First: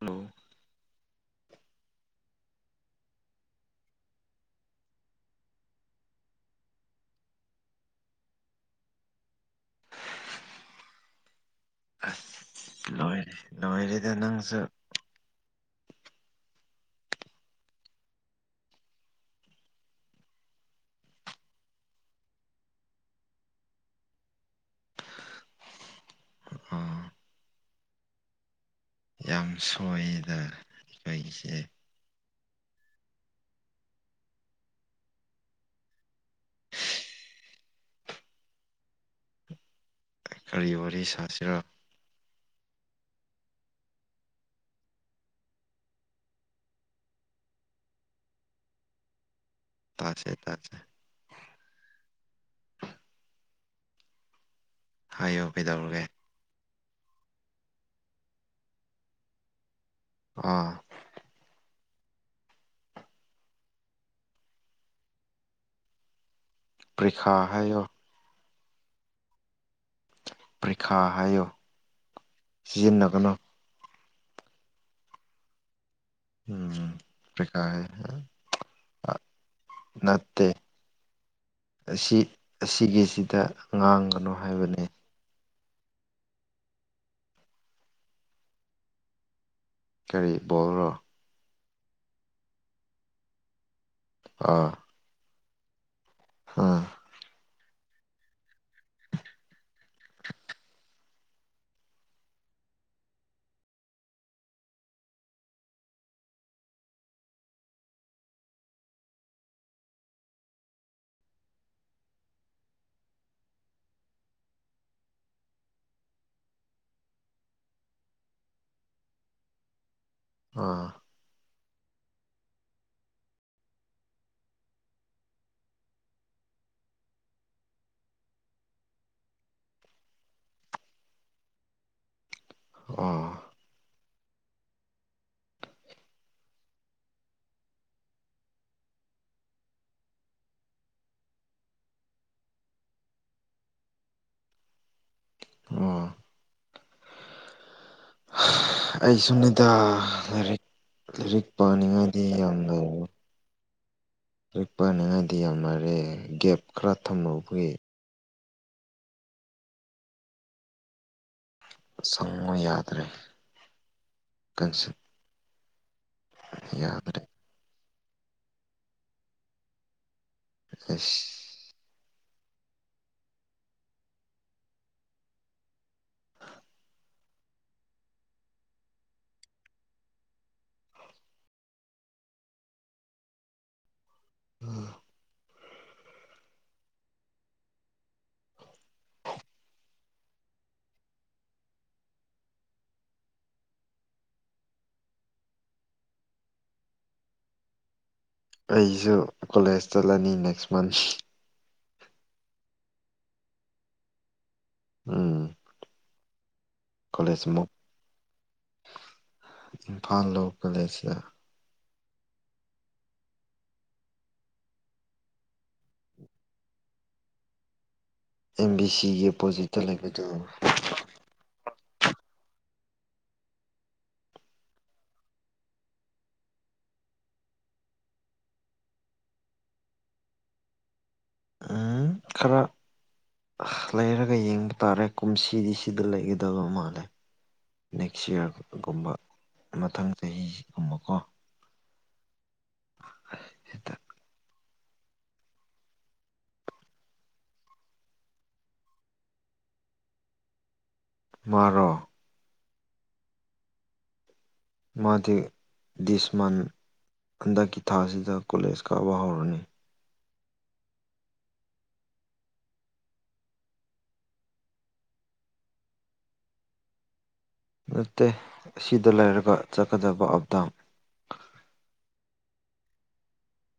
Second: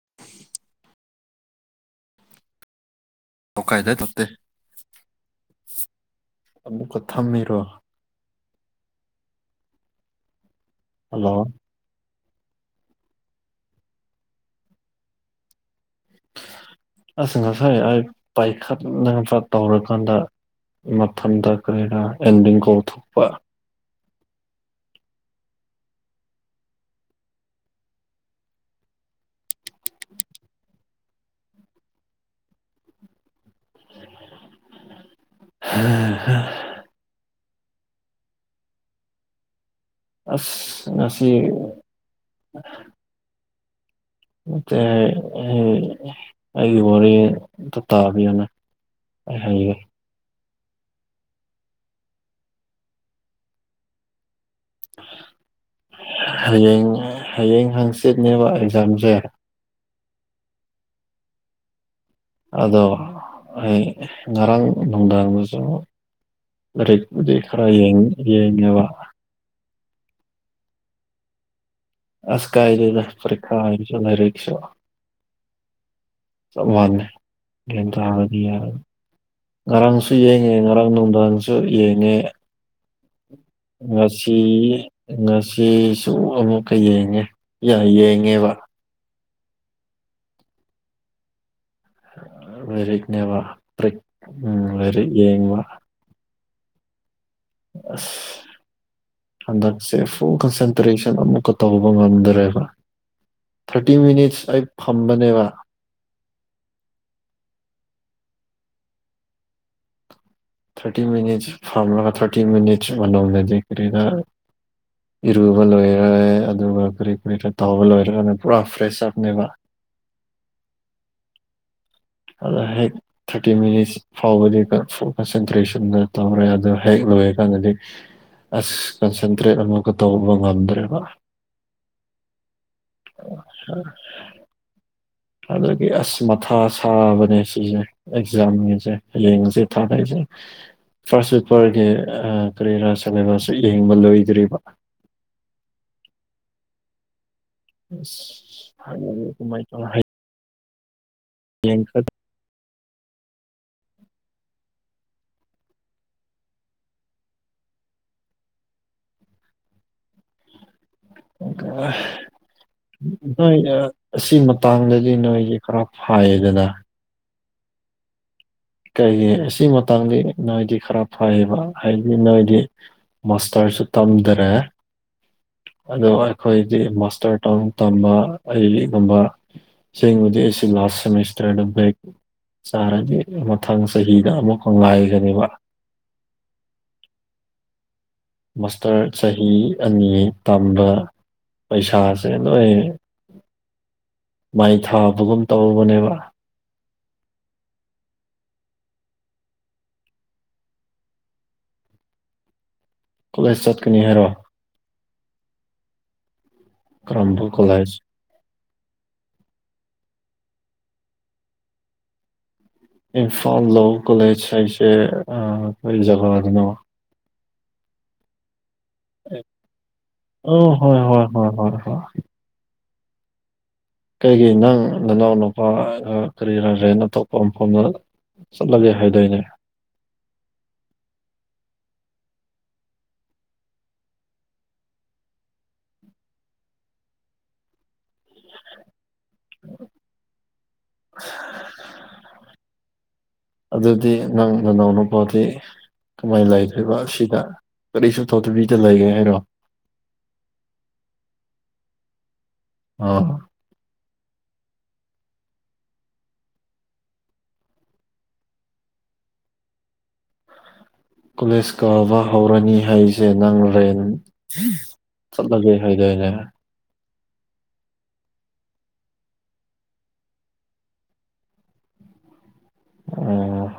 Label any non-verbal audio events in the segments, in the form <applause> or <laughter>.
hello ꯑꯣ ꯀꯥꯏꯗ ꯇꯞꯦ <inaudible> ꯑ ꯀ ꯊ ꯃꯔꯣ <unintelligible> ꯍꯜꯂꯣ ꯑꯁ ꯂꯣꯏꯔ ꯂꯣꯏꯔꯦꯗ ꯅꯪꯁꯨ ꯑꯁ ꯉꯁꯥꯏ ꯑꯩ ꯄꯥꯏꯈꯠ ꯅꯅꯕ ꯇꯧꯔꯀꯥꯟꯗ ꯃꯊꯟꯗ ꯀꯔꯤꯗꯥ ꯑꯦꯟꯗꯤꯡ ꯀꯧꯊꯣꯛꯄ ꯑꯣ ꯌꯥꯝ ꯁꯣꯏꯗ ꯑꯩꯈꯣꯏꯁꯦ ꯎꯝꯝ <unintelligible> <inaudible> ꯀꯔꯤ ꯑꯁ ꯋꯥꯔꯤ ꯉꯁꯤ ꯁꯥꯁꯤꯔꯣ ꯑꯩ ꯋꯥꯔ ꯇ ꯇꯥꯕꯤꯅ <inaudible> ꯇꯥꯁꯦ ꯊꯦ ꯍꯥꯏꯌꯣ ꯀꯩꯗꯧꯔꯒꯦ ꯍꯌꯦꯡ ꯍꯌꯦꯡ ꯍꯪꯆꯤꯠꯅꯦꯕ ꯑꯦꯛꯖꯥꯝꯁꯦ ꯑꯥ ꯑꯗꯣ ꯑꯩ ꯉꯔꯥꯡ ꯅꯨꯡꯗꯥꯡꯗꯁꯨ ꯑꯔꯦ ꯄꯔꯤꯈꯥ ꯗꯔꯥ ꯍꯥꯏꯌꯣ ꯌꯦ ꯌꯦꯕ ꯄ꯭ꯔꯤꯈꯥ ꯍꯥꯏꯌꯨ ꯑꯁ ꯎꯝ ꯁꯃꯅꯦ ꯄꯔꯤꯈꯥ ꯌꯦꯕꯗꯤ ꯌꯥ ꯉꯔꯥꯡꯁꯨ ꯅꯠꯇꯦ ꯌꯦꯡꯉꯦ ꯉꯔꯥꯡ ꯅꯨꯡꯗꯥꯡꯁꯨ ꯌꯦꯡꯉꯦ ꯑꯁꯤ ꯑꯁꯤꯒꯤꯁꯤꯗ ꯉꯥꯡꯒꯅꯨ ꯉꯁꯤ ꯍꯥꯏꯕꯅꯦ ꯉꯁꯤꯁꯨ ꯑꯃꯨꯛꯀ ꯌꯦꯡꯉꯦ ꯌꯦꯡꯉꯦꯕ ꯀꯔꯤ ꯣꯜꯔꯣ ꯔꯤꯅꯦ ꯋꯥ ꯎꯝ ꯌꯦꯉ ꯋꯥ ꯑꯝ ꯑꯁ ꯍꯟꯗꯛꯁꯦ ꯐꯨꯜ ꯀꯟꯁꯦꯟꯇ꯭ꯔꯦꯁꯟ ꯑꯃꯨꯛꯀ ꯇꯧꯕ ꯉꯝꯗ꯭ꯔꯦꯕ ꯊꯥꯔꯇꯤ ꯃꯤꯅꯤꯠꯁ ꯑꯩ ꯐꯝꯕꯅꯦꯕ ꯑ ꯊꯥꯔꯇꯤ ꯃꯤꯅꯤꯠꯁ ꯐꯥꯔꯃꯂꯒ ꯊꯥꯔꯇꯤ ꯃꯤꯅꯤꯠꯁ ꯃꯅꯗꯔꯤꯗ ꯏꯔꯨꯕ ꯂꯣꯏꯔꯦ ꯑꯗꯨꯒ ꯀꯔꯤ ꯀꯨꯔꯤ ꯀꯔ ꯇꯧꯕ ꯂꯣꯏꯔꯅ ꯄꯨꯔꯥ ꯐ꯭ꯔꯦꯁ ꯑꯞꯅꯦꯕ ꯑꯥ ꯑꯗ ꯍꯦꯛ ꯊꯥꯔꯇꯤ ꯃꯤꯅꯤꯠꯁ ꯐꯥꯎꯕꯗꯤ ꯀꯟꯁꯦꯟꯇ꯭ꯔꯦꯁꯟꯗ ꯇꯧꯔꯦ ꯑꯗꯣ ꯍꯦꯛ ꯂꯣꯏꯔꯀꯥꯟꯗꯗꯤ ꯑꯁ ꯀꯟꯁꯦꯟꯇ꯭ꯔꯦꯠ ꯑꯃꯒ ꯇꯧꯕ ꯉꯝꯗ꯭ꯔꯦꯕ <inaudible> ꯑꯣ ꯑ ꯑꯗꯒꯤ ꯑꯁ ꯃꯊꯥ ꯁꯥꯕꯅꯦ ꯁꯤꯁꯦ ꯑꯦꯛꯖꯥꯝꯒꯤꯁꯦ ꯂꯦꯡꯁꯦ ꯊꯥꯅꯁꯦ ꯐꯥꯔꯁ ꯄꯔꯒꯤ ꯀꯔꯤꯔꯥ ꯁꯤꯦꯂꯦꯕꯁꯁꯨ ꯌꯦꯡꯕ ꯂꯣꯏꯗ꯭ꯔꯤꯕ ꯑꯥ ꯑ ꯑꯩꯁꯨꯅꯤꯗ ꯂꯥꯏꯔꯤꯛ ꯂꯥꯏꯔꯤꯛ ꯄꯥꯅꯤꯡꯉꯥꯏꯗꯤ ꯌꯥꯝꯅ ꯄꯛ ꯄꯥꯅꯤꯉꯥꯏꯗꯤ ꯌꯥꯝ ꯃꯥꯔꯦ ꯒꯦꯞ ꯈꯔ ꯊꯝꯍꯧꯕꯒꯤ ꯁꯪꯉꯣ ꯌꯥꯗ꯭ꯔꯦ ꯅꯣꯏ ꯑꯁꯤ ꯀꯟꯁꯦꯞ ꯃꯇꯥꯡꯗꯗꯤ ꯅꯣꯏꯁꯦ ꯈꯔ ꯍꯥꯏꯗꯅ ꯌꯥꯗ꯭ꯔꯦ ꯀꯩꯒꯤ ꯑꯁꯤ ꯃꯇꯥꯡꯗꯤ ꯅꯗꯤ ꯈꯔ ꯐꯩꯌꯦꯕ ꯑꯁ ꯍꯥꯏ ꯅꯣꯏꯗꯤ ꯃꯥꯁꯇꯔꯁꯨ ꯇꯝꯗꯔꯦ ꯑꯗꯣ ꯑꯩꯈꯣꯏꯗꯤ ꯃꯥꯁꯇꯔ ꯇꯥꯎ ꯇꯝꯕ ꯑ ꯂꯤꯒꯨꯝꯕ ꯁꯤꯁꯤꯡꯕꯨꯗꯤ ꯁꯤ ꯂꯥꯁ ꯁꯦꯃꯤꯁꯇꯔꯦꯛ ꯆꯔꯒꯤ ꯃꯊꯪ ꯆꯍꯤꯗ ꯑꯃꯨꯛꯀ ꯉꯥꯏꯒꯅꯦꯕ ꯃꯥꯁꯇꯔ ꯆꯍꯤ ꯑꯅꯤ ꯇꯝꯕ ꯄꯩꯁꯥꯁꯦ ꯂꯣꯏ ꯃꯥꯏ ꯊꯥꯕꯒꯨꯝ ꯇꯧꯔꯔꯕꯅꯦꯕ ꯑꯩꯁꯨ ꯀꯣꯂꯦꯖ ꯆꯠꯂꯅꯤ ꯅꯦꯛꯁ ꯃꯟꯠ ꯀꯣꯂꯦꯖ ꯆꯠꯀꯅꯤ ꯍꯥꯏꯔꯣ ꯎꯝ ꯀꯂꯦꯖ ꯀꯔꯝꯕ ꯑꯃ ꯀꯣꯂꯦꯖ ꯏꯝꯐꯥꯜ ꯂꯣ ꯀꯂꯦꯁ ꯏꯝꯐꯥꯜ ꯂꯣ ꯀꯣꯂꯦꯖ ꯍꯥꯏꯁꯦ ꯑꯩꯖꯒꯥ ꯂꯅꯤꯃꯣ <unintelligible> <unintelligible> ꯑꯦꯝ ꯕꯤ ꯁꯤꯒꯤ ꯑꯣꯄꯣꯖꯤꯠꯇ ꯂꯩꯕꯗꯅꯤ ꯑꯣ ꯍꯣꯏ ꯍꯣꯏ ꯍꯣꯏ ꯍꯣꯏ ꯍꯣꯏ ꯀꯩꯒꯤ ꯅꯪ ꯅꯅꯥꯎꯅꯨꯄꯥꯒ ꯀꯔꯤ ꯂꯩꯈ꯭ꯔꯦꯅ ꯑꯇꯣꯞꯄ ꯃꯐꯝꯗ ꯆꯠꯂꯒꯦ ꯍꯥꯏꯗꯣꯏꯅꯦ ꯎꯝ ꯈꯔ ꯂꯩꯔꯒ ꯌꯦꯡꯕ ꯇꯥꯔꯦ ꯀꯨꯝꯁꯤꯗꯤ ꯁꯤꯗ ꯂꯩꯒꯗꯕ ꯃꯥꯜꯂꯦ ꯅꯦꯛꯁ ꯏꯌꯥꯔꯒꯨꯝꯕ ꯃꯊꯪ ꯆꯍꯤꯒꯨꯝꯕꯀꯣ ꯍꯦꯛꯇ ꯑꯗꯨꯗꯤ ꯅꯪ ꯅ ꯅꯎꯅꯄꯥꯗꯤ ꯀꯃꯥꯏꯅ ꯂꯩꯗꯣꯏꯕ ꯁꯤꯗ ꯀꯔꯤꯁꯨ ꯊꯧꯗꯕꯤꯗ ꯂꯩꯒꯦ ꯍꯥꯏꯔꯣ ꯃꯔꯔ ꯑꯥ ꯃꯊꯦ ꯗꯤꯁꯃꯟ ꯍꯟꯗꯛꯀꯤ ꯊꯥ ꯑꯁꯤꯗ ꯀꯣꯂꯦꯖ ꯀꯥꯕ ꯍꯧꯔꯅꯤ ꯀꯣꯂꯦꯖ ꯀꯥꯕ ꯍꯧꯔꯅꯤ ꯍꯥꯏꯁꯦ ꯅꯪ ꯔꯦꯟ ꯆꯠꯂꯁ ꯍꯥꯏꯗꯅꯦ ꯅꯠꯇꯦ ꯑꯁꯤꯗ ꯂꯩꯔꯒ ꯆꯠꯀꯗꯕ ꯑꯞꯗꯥꯝ ꯑꯣꯝ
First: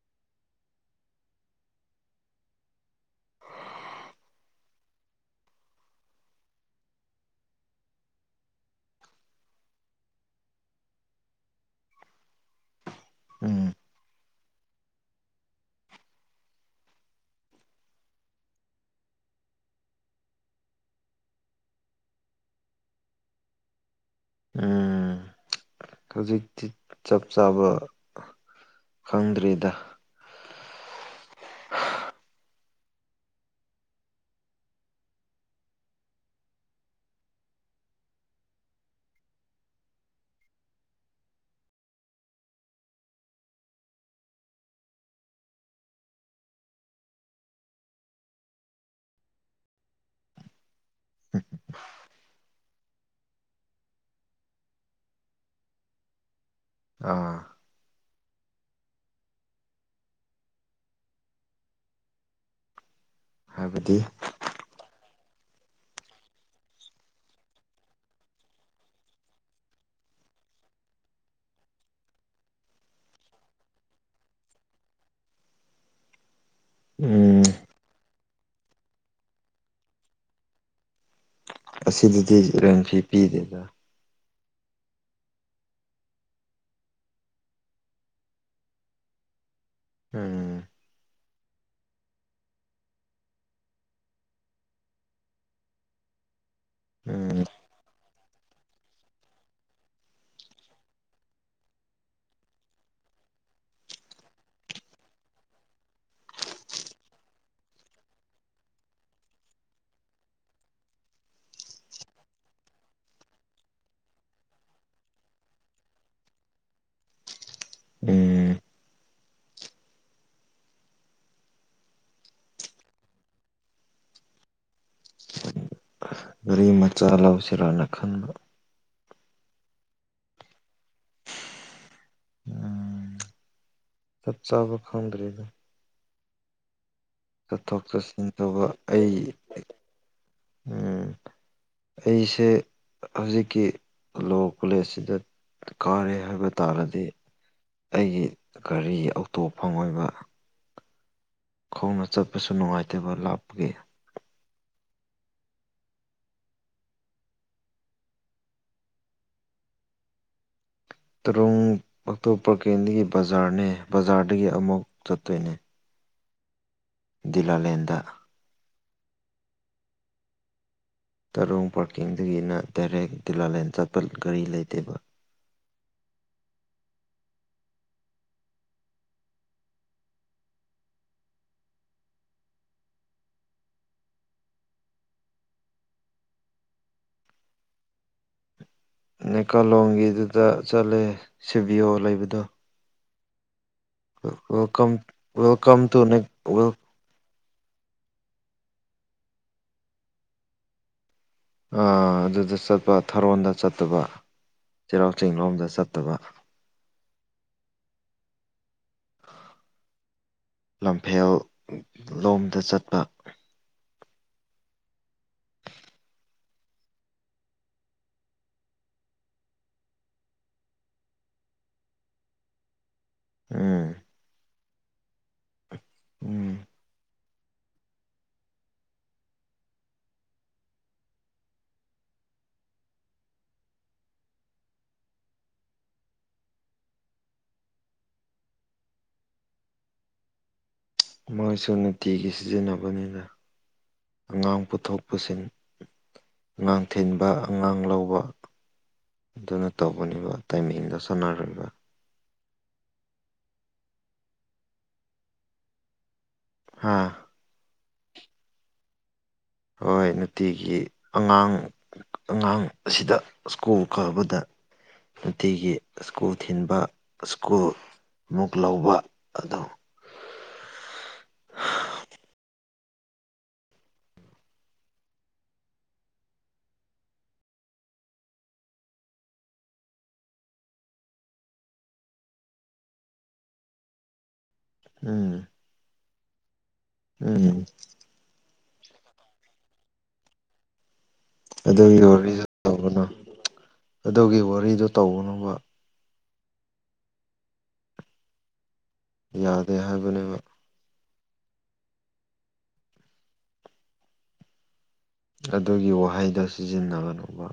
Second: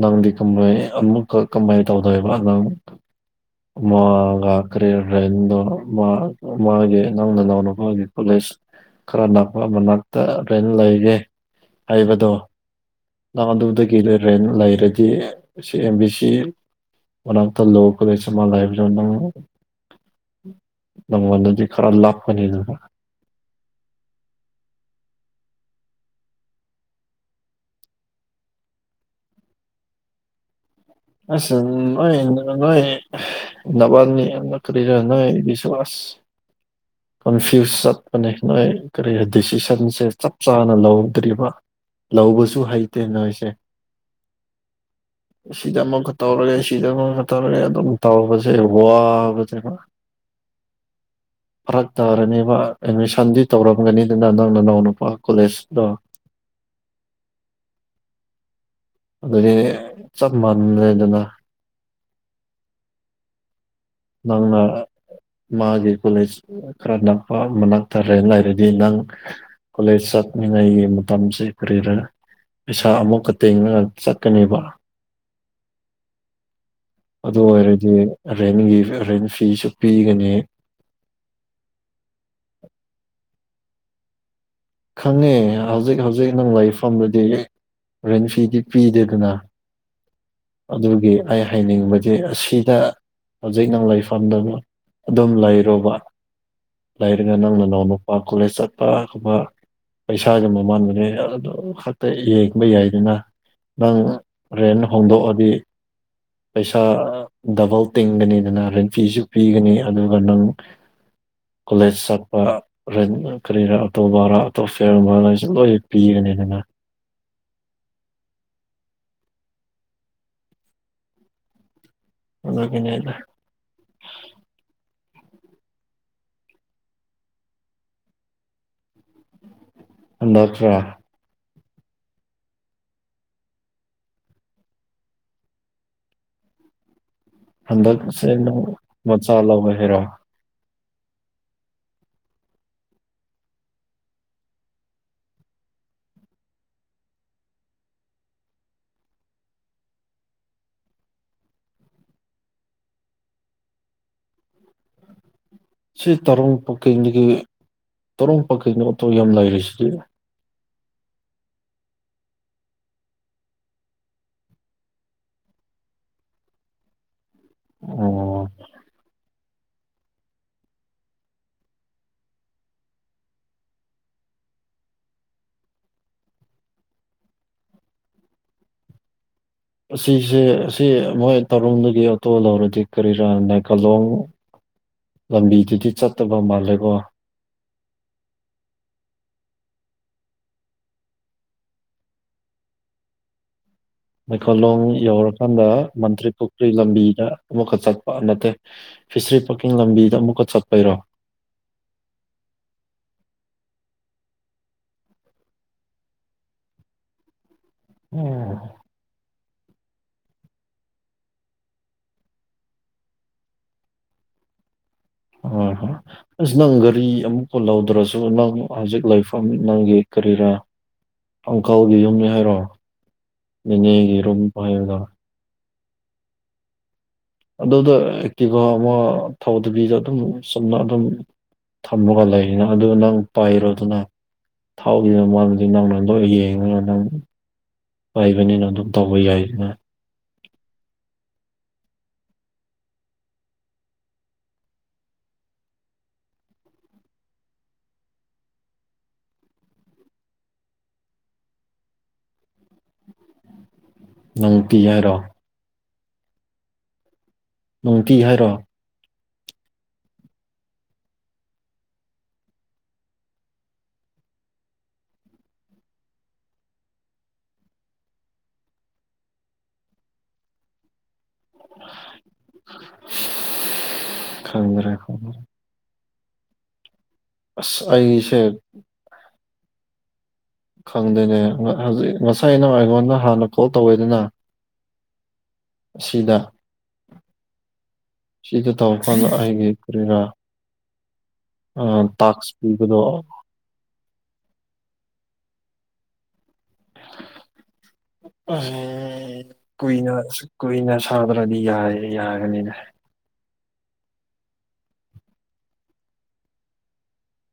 ꯅꯪꯗꯤ ꯀ ꯑꯃꯨꯛ ꯀꯃꯥꯏ ꯇꯧꯗꯣꯏꯕ ꯅꯪ ꯃꯥꯒ ꯀꯔꯤꯔ꯭ꯔ ꯃꯥ ꯃꯥꯦ ꯅꯪꯅ ꯅꯅ ꯍꯒꯤ ꯄꯨꯂꯦꯁ ꯈꯔ ꯅꯅꯥꯛꯄ ꯃꯅꯥꯛꯇ ꯂꯣꯏꯅ ꯂꯩꯒꯦ ꯍꯥꯏꯕꯗꯣ ꯅꯥꯟ ꯎꯝ ꯑꯗꯨꯗꯒꯤ ꯂꯩꯔꯦꯅ ꯂꯩꯔꯗꯤ C M B C one of the ꯂꯣ ꯂꯩꯁ ꯃꯥ ꯂꯥꯏꯕ ꯅꯪꯃꯅꯗꯤ ꯈꯔꯥ ꯂꯥꯕꯄꯅꯤ ꯑꯗꯨꯒ ꯎꯝ ꯍꯧꯖꯤꯛꯇꯤ ꯆꯞ ꯆꯥꯕ ꯈꯪꯗ꯭ꯔꯤꯗ ꯑꯁ ꯅꯣꯏ ꯅꯣꯏ ꯅꯕꯥꯅꯤꯔꯤ ꯅꯣꯏ ꯕꯤꯁꯋꯥꯁ <inaudible> ꯀꯟꯐ꯭ꯌꯨꯁ ꯆꯠꯄꯅꯦ ꯅꯣꯏ ꯀꯔꯤ ꯗꯤꯁꯤꯖꯟꯁꯦ ꯆꯞ ꯆꯥꯅ ꯂꯧꯗ꯭ꯔꯤꯕ ꯂꯧꯕꯁꯨ ꯍꯩꯇꯦ ꯅꯣꯏꯁꯦ ꯑ ꯁꯤꯗ ꯑꯃꯨꯛꯀ ꯇꯧꯔꯒꯦ ꯁꯤꯗ ꯑꯃꯨꯛꯀ ꯇꯧꯔꯒꯦ ꯑꯗꯨꯝ ꯇꯧꯕꯁꯦ ꯋꯥꯕꯅꯦꯦꯕ <inaudible> ꯐ ꯇꯕꯔꯅꯤ ꯁꯗꯤ ꯇꯧꯔꯝꯒꯅꯤꯗꯨꯅ ꯅꯪ ꯅꯅꯥꯎ ꯅꯨꯄꯥ ꯀꯣꯂꯦꯖꯇ ꯑꯥ ꯑꯗꯨꯗꯤ ꯆꯞ ꯃꯥꯟꯅꯗꯦ ꯑꯗꯨꯅ ꯍꯥꯏꯕꯗꯤ ꯅꯪꯅ ꯃꯥꯒꯤ ꯀꯣꯂꯦꯖ ꯈꯔ ꯅꯛꯄ ꯃꯅꯥꯛꯛꯇꯔꯦ ꯂꯩꯔꯗꯤ ꯅꯪ ꯀꯣꯂꯦꯖ ꯆ ꯑꯩ ꯃ ꯃꯇꯝꯝꯁꯤꯦ ꯀꯔꯤꯔꯦ ꯄꯩꯁꯥ ꯑꯃꯨꯛꯀ ꯇꯦꯡꯅꯒ ꯆꯠꯀꯅꯦꯕ <inaudible> ꯑꯗꯨ ꯎꯝ ꯑꯣꯏꯔꯗꯤ ꯔꯦꯟꯒꯤ ꯔꯦꯟ ꯐꯤꯁꯨ ꯄꯤꯒꯅꯤ ꯑꯁꯤꯗꯗꯤ ꯔꯦꯟꯐꯤ ꯄꯤꯗꯦꯗ ꯈꯪꯉꯦ ꯍꯧꯖꯤꯛ ꯍꯧꯖꯤꯛ ꯅꯅꯨꯡ ꯂꯥꯏꯐꯝꯗꯨꯗꯤ ꯔꯣꯔꯦꯟ ꯐꯤꯗꯤ ꯄꯤꯗꯦꯗꯅ ꯎꯝ ꯑꯗꯨꯒꯤ ꯑꯩ ꯍꯥꯏꯅꯤꯡꯕꯗꯤ ꯑꯁꯤꯗ ꯍꯧꯖꯤꯛ ꯅꯪ ꯂꯩꯐꯝꯗꯅ ꯑꯗꯨꯝ ꯂꯩꯔꯨꯕ ꯂꯩꯔꯒ ꯎꯝ ꯅꯪꯅ ꯅꯅꯥꯎꯅ ꯅꯨꯄꯥ ꯀꯣꯂꯦꯖ ꯆꯠꯄꯒꯕ ꯄꯩꯁꯥꯥꯁꯦ ꯃꯃꯥꯟꯕꯅꯦ ꯑꯗꯨ ꯈꯛꯇ ꯌꯦꯡꯕ ꯌꯥꯏꯗꯅ ꯅꯪ ꯔꯦꯟ ꯍꯣꯡꯗꯣꯛꯑꯗꯤ ꯄꯩꯁꯥ ꯗꯕꯜ ꯇꯤꯡꯒꯅꯤꯗꯅ ꯔꯔꯤꯟꯐꯤꯁꯨ ꯄꯤꯒꯅꯤ ꯑꯗꯨꯒ ꯅꯪ ꯀꯣꯂꯦꯖ ꯆꯠꯄ ꯀꯔꯤꯅ ꯑꯇꯣ ꯔꯥ ꯇꯣꯐꯦꯔꯝꯕ ꯂꯁꯨ ꯂꯣꯏꯅ ꯄꯤꯒꯅꯤ ꯑꯗꯨꯅ ꯎꯝ ꯑꯗꯨ ꯀꯅꯦꯗ ꯑꯗꯨ ꯃꯆꯥ ꯂꯥꯎꯁꯤꯔꯥꯅ ꯈꯟꯕ ꯗꯣꯛꯇꯔ ꯎꯝ ꯆꯞ ꯆꯥꯕ ꯈꯪꯗꯔꯤꯗ ꯆꯠꯁꯤꯟ ꯑꯟꯗꯁꯅ ꯇꯧꯕ ꯑꯩ ꯃꯁꯂꯥ ꯑꯣꯏꯦꯔꯥ ꯎꯝ ꯑꯩꯁꯦ ꯍꯧꯖꯤꯛꯀꯤ ꯂꯣ ꯀꯣꯂꯦꯖꯁꯤꯗ ꯀꯥꯔꯦ ꯍꯥꯏꯕ ꯇꯥꯔꯗꯤ ꯑꯩꯒꯤ ꯒꯥꯔꯤ ꯑꯣꯇꯣ ꯐꯪꯉꯣꯏꯕ ꯈꯣꯡꯅ ꯆꯠꯄꯁꯨ ꯅꯨꯡꯉꯥꯏꯇꯦꯕ ꯂꯥꯞꯄꯒꯦ ꯁꯤ ꯇꯔꯣꯡ ꯄꯥꯀꯩꯗꯒꯤ ꯇꯔꯣꯡ ꯄꯥꯀꯩꯗ ꯑꯣꯇꯣ ꯌꯥꯝ ꯂꯩꯔꯤꯁꯤꯗꯤ ꯇꯔꯨꯡ ꯄꯇꯣ ꯄ꯭ꯔꯀꯦꯟꯗꯒꯤ ꯕꯖꯥꯔꯅꯦ ꯕꯖꯥꯔꯗꯒꯤ ꯑꯃꯨꯛ ꯆꯠꯇꯣꯏꯅꯦ ꯗꯨꯏꯂꯥꯂꯦꯟꯗ ꯑꯣ ꯇꯔꯣꯡ ꯄꯥꯔꯀꯤꯡꯒꯤꯅ ꯗꯥꯏꯔꯦꯛ ꯗꯨꯏꯤꯂꯥꯂꯦꯟ ꯆꯠꯄ ꯒꯥꯔꯤ ꯂꯩꯇꯦꯕ <inaudible> ꯑꯁꯤꯁꯦ ꯑꯁꯤ ꯃꯣꯏ ꯇꯧꯔꯝꯗꯒꯤ ꯑꯣꯇꯣ ꯂꯧꯔꯗꯤ ꯀꯔꯤꯔꯥ ꯅꯥꯏꯒꯥꯏꯂꯣꯡ ꯂꯝꯕꯤꯗꯨꯗꯤ ꯆꯠꯇꯕ ꯃꯥꯜꯂꯦꯀꯣ ꯅꯩꯀꯥꯂꯣꯡꯒꯤꯗꯨꯗ ꯆꯠꯂꯦ ꯁꯤꯕꯤꯌꯣꯜ ꯂꯩꯕꯗꯣ ꯂꯩꯀꯣꯂꯣꯡ ꯋꯦꯜꯀꯝ ꯌꯧꯔꯀꯥꯟꯗ ꯋꯦꯜꯀꯝ ꯇꯨ ꯅꯦꯛ ꯃꯟꯇ꯭ꯔꯤ ꯄꯨꯈ꯭ꯔꯤ ꯋꯦꯜ ꯂꯝꯕꯤꯗ ꯑꯃꯨꯛꯀ ꯆꯠꯄ ꯅꯠꯇꯦ ꯐꯤꯁꯔꯤ ꯄꯥꯔꯀꯤꯡ ꯂꯝꯕꯤꯗ ꯑꯃꯨꯛꯀ ꯆꯠꯄꯩꯔꯣ ꯑꯗꯨꯗ ꯆꯠꯄ ꯊꯥꯔꯣꯟꯗ ꯆꯠꯇꯕ ꯆꯩꯔꯥꯛ ꯆꯤꯡ ꯂꯣꯝꯗ ꯆꯠꯇꯕ ꯎꯝ ꯂꯝꯐꯦꯜ ꯂꯣꯝꯗ ꯆꯠꯄ ꯍꯣꯏ ꯍꯣꯏ ꯑꯁ ꯅꯪ ꯒꯥꯔꯤ ꯑꯃꯨꯛꯀ ꯂꯧꯗ꯭ꯔꯁꯨ ꯅꯪ ꯍꯧꯖꯤꯛ ꯂꯩꯐꯝ ꯅꯪꯒꯤ ꯀꯔꯤꯔꯥ ꯑꯪꯀꯥꯎꯒꯤ ꯌꯨꯝꯅꯤ ꯍꯥꯏꯔꯣ ꯎꯝ ꯃꯤꯅꯦ ꯌꯦꯔꯨꯝ ꯄꯥꯏꯨꯗ ꯎꯝ ꯑꯗꯨꯗ ꯑꯦꯛꯇꯤꯒ ꯑꯃ ꯊꯥꯎꯗꯕꯤꯗ ꯑꯗꯨꯝ ꯆꯝꯅ ꯑꯗꯨꯝ ꯊꯝꯃꯒ ꯂꯩꯔꯤꯅ ꯑꯗꯨ ꯅꯪ ꯄꯥꯏꯔꯗꯨꯅ ꯊꯥꯎꯒꯤꯅ ꯃꯗꯤ ꯅꯪꯅ ꯂꯣꯏ ꯌꯦꯡꯉꯅꯤ ꯅꯪ ꯑꯣꯏꯕꯅꯤꯅ ꯑꯗꯨꯝ ꯇꯧꯕ ꯌꯥꯏꯗꯅ ꯃꯣꯏꯁꯨ ꯅꯨꯡꯇꯤꯒꯤ ꯁꯤꯖꯤꯟꯅꯕꯅꯤꯗ ꯑꯉꯥꯡ ꯄꯨꯊꯣꯛ ꯄꯨꯁꯤꯟ ꯉꯥꯡ ꯊꯤꯟꯕ ꯑꯉꯥꯡ ꯂꯧꯕ ꯑꯗꯨꯅ ꯇꯧꯕꯅꯦꯕ ꯇꯥꯏꯃꯤꯡꯗ ꯁꯥꯟꯅꯔꯣꯏꯕ ꯉꯪꯇꯤ ꯌꯥꯔꯣ ꯍꯥꯥ ꯅꯨꯡꯇꯤ ꯍꯥꯏꯔꯣ ꯍꯣꯏ ꯅꯨꯡꯇꯤꯒꯤ ꯑꯉꯥꯡ ꯑꯉꯥꯡ ꯑꯁꯤꯗ ꯁ꯭ꯀꯨꯜ ꯀꯥꯕꯗ ꯅꯨꯡꯇꯤꯒꯤ ꯁ꯭ꯀꯨꯜ ꯊꯤꯟꯕ ꯁ꯭ꯀꯨꯜ ꯑꯃꯨꯛ ꯂꯧꯕ ꯑꯗꯣ ꯈꯪꯗ꯭ꯔꯦ ꯈꯪꯗ꯭ꯔꯦ ꯑ ꯑꯩꯁꯦ ꯈꯪꯗꯣꯏꯅꯦ ꯍꯧꯖꯤꯛ ꯉꯁꯥꯏ ꯑꯩꯅ ꯑꯩꯉꯣꯟꯗ ꯍꯥꯟꯅ ꯀꯣꯜ ꯇꯧꯋꯦꯗꯅ ꯎꯝ ꯑꯁꯤꯗ ꯎꯝ ꯁꯤꯗ ꯇꯧꯔꯀꯥꯟꯗ ꯑꯩꯒꯤ ꯀ꯭ꯔꯦꯔꯥ ꯑꯗꯨꯒꯤ ꯋꯥꯔꯤꯁꯨ ꯄꯤꯕꯗꯣ ꯇꯧꯕꯅ ꯑꯗꯨꯒꯤ ꯋꯥꯔꯤꯗ ꯇꯧꯕꯅꯕ ꯌꯥꯗꯦ ꯍꯥꯏꯕꯅꯦꯕ ꯑꯣꯏꯣꯏꯅ ꯊꯥꯗ꯭ꯔꯗꯤ ꯌꯥꯏ ꯌꯥꯒꯅꯤꯅꯦ ꯑꯗꯨꯒꯤ ꯋꯥꯍꯩꯗꯣ ꯁꯤꯖꯤꯟꯅꯕꯅꯣꯕ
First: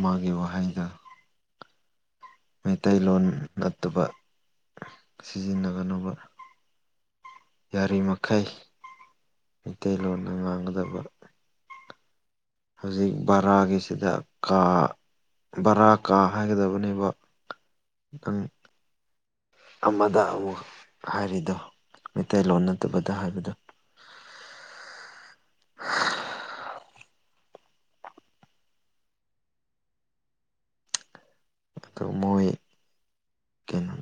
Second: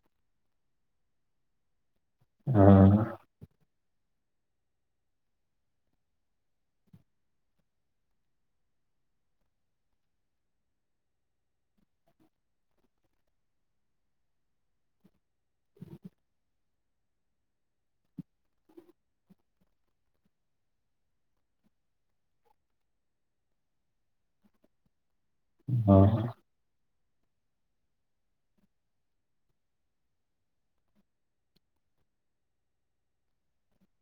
ꯃꯥꯒꯤ ꯋꯥꯍꯩꯗ ꯑꯥ ꯃꯩꯇꯩꯂꯣꯟ ꯅꯠꯇꯕ ꯁꯤꯖꯤꯟꯅꯒꯅꯕ ꯌꯥꯔꯤꯃꯈꯩ ꯃꯩꯇꯩꯂꯣꯟꯅ ꯉꯥꯡꯒꯗꯕ ꯍꯧꯖꯤꯛ ꯚꯔꯥꯒꯤꯁꯤꯗ ꯀꯥ ꯕꯔꯥ ꯀꯥ ꯍꯥꯏꯒꯗꯕꯅꯦꯕ ꯅꯇꯪ ꯑꯃꯗ ꯑꯃꯨꯛ ꯍꯥꯏꯔꯤꯗꯣ ꯃꯩꯇꯩꯂꯣꯟ ꯅꯠꯇꯕꯗ ꯍꯥꯏꯕꯗꯣ ꯍ ꯑꯗꯨꯣ ꯃꯣꯏ ꯀꯩꯅꯣ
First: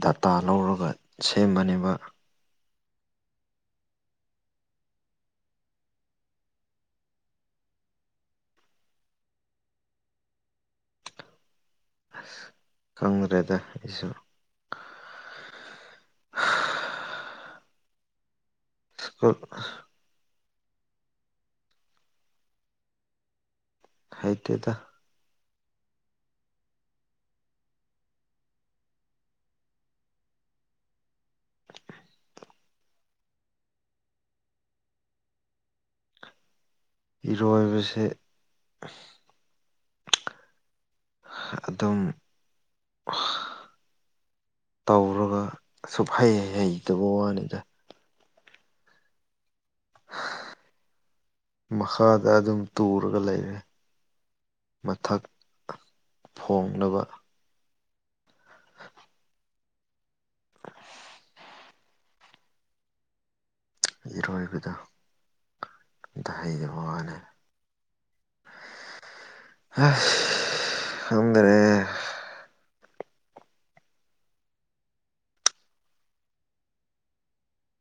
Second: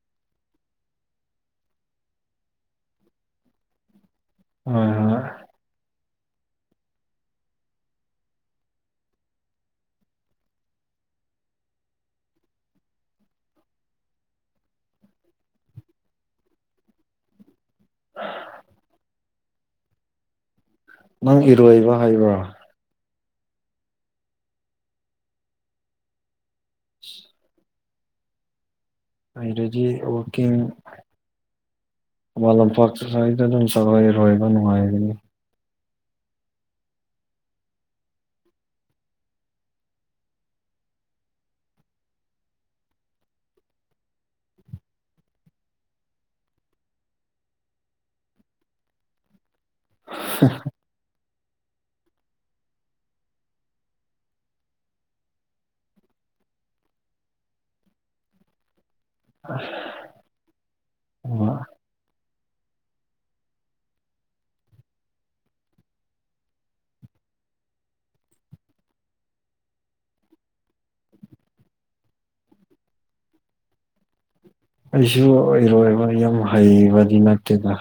ꯗꯗꯥꯇꯥ ꯂꯧꯔꯒ ꯁꯦꯝꯕꯅꯦꯕ ꯍꯣꯏ ꯍꯣꯏ ꯈꯪꯗ꯭ꯔꯦꯗ ꯑꯩꯁꯨ ꯑꯣ ꯅꯪ ꯏꯔꯣꯏꯕ ꯍꯥꯏꯕ꯭ꯔꯥ ꯍꯥꯏ ꯇꯗ ꯑꯪꯔꯦꯖꯤ ꯋꯥꯔꯀꯤꯡ ꯃ ꯂꯝꯄꯥꯛꯇ ꯁꯋꯥꯏꯗ ꯑꯗꯨꯝ ꯁꯂꯣꯏꯔꯣꯏꯕ ꯅꯨꯡꯉꯥꯏꯒꯅꯤ ꯍꯔꯣꯏ ꯑꯣꯏꯕꯁ ꯑꯗꯨꯝ ꯇꯧꯔꯒ ꯑꯁꯨꯛ ꯍꯩ ꯍꯩꯇꯕ ꯋꯥꯅꯤꯗ <inaudible> ꯃꯈꯥꯗ ꯑꯗꯨꯝ ꯇꯨꯔꯒ ꯂꯩꯔꯦ ꯃꯊꯛ ꯐꯣꯡꯂꯅꯕ ꯍ ꯏꯔꯣꯏꯕꯗ ꯍꯩꯗꯕ ꯃꯥꯜꯂꯦ ꯑ ꯑꯗꯨꯗ꯭ꯔꯦ ꯑꯩꯁꯨ ꯏꯔꯣꯏꯕ ꯌ ꯍꯩꯕꯗꯤ ꯅꯠꯇꯦꯗ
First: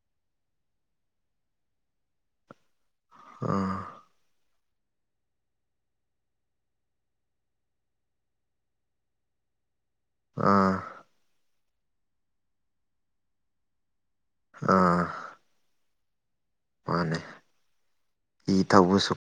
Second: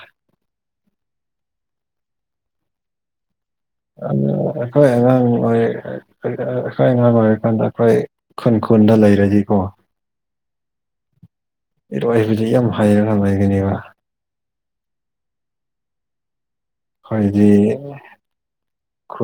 ꯑꯥ ꯑꯣ ꯑꯩꯈꯣꯏ ꯑꯉꯥꯡ ꯑꯣꯏꯔꯤ ꯑꯩꯈꯣꯏ ꯑꯉꯥꯡ ꯑꯣꯏꯔꯀꯥꯟꯗ ꯑꯩꯈꯣꯏ ꯈꯨꯟ ꯈꯨꯟꯗ ꯂꯩꯔꯗꯤꯀꯣ ꯑꯥ ꯏꯔꯣꯏ ꯑꯩꯕꯨꯁ ꯌꯥꯝ ꯍꯥꯏꯩꯔ ꯅꯨꯡꯉꯥꯏꯒꯅꯦꯕ ꯑꯥ ꯍꯣꯏꯒꯤ ꯊꯧꯕꯕꯨꯁꯨ ꯁꯣꯛ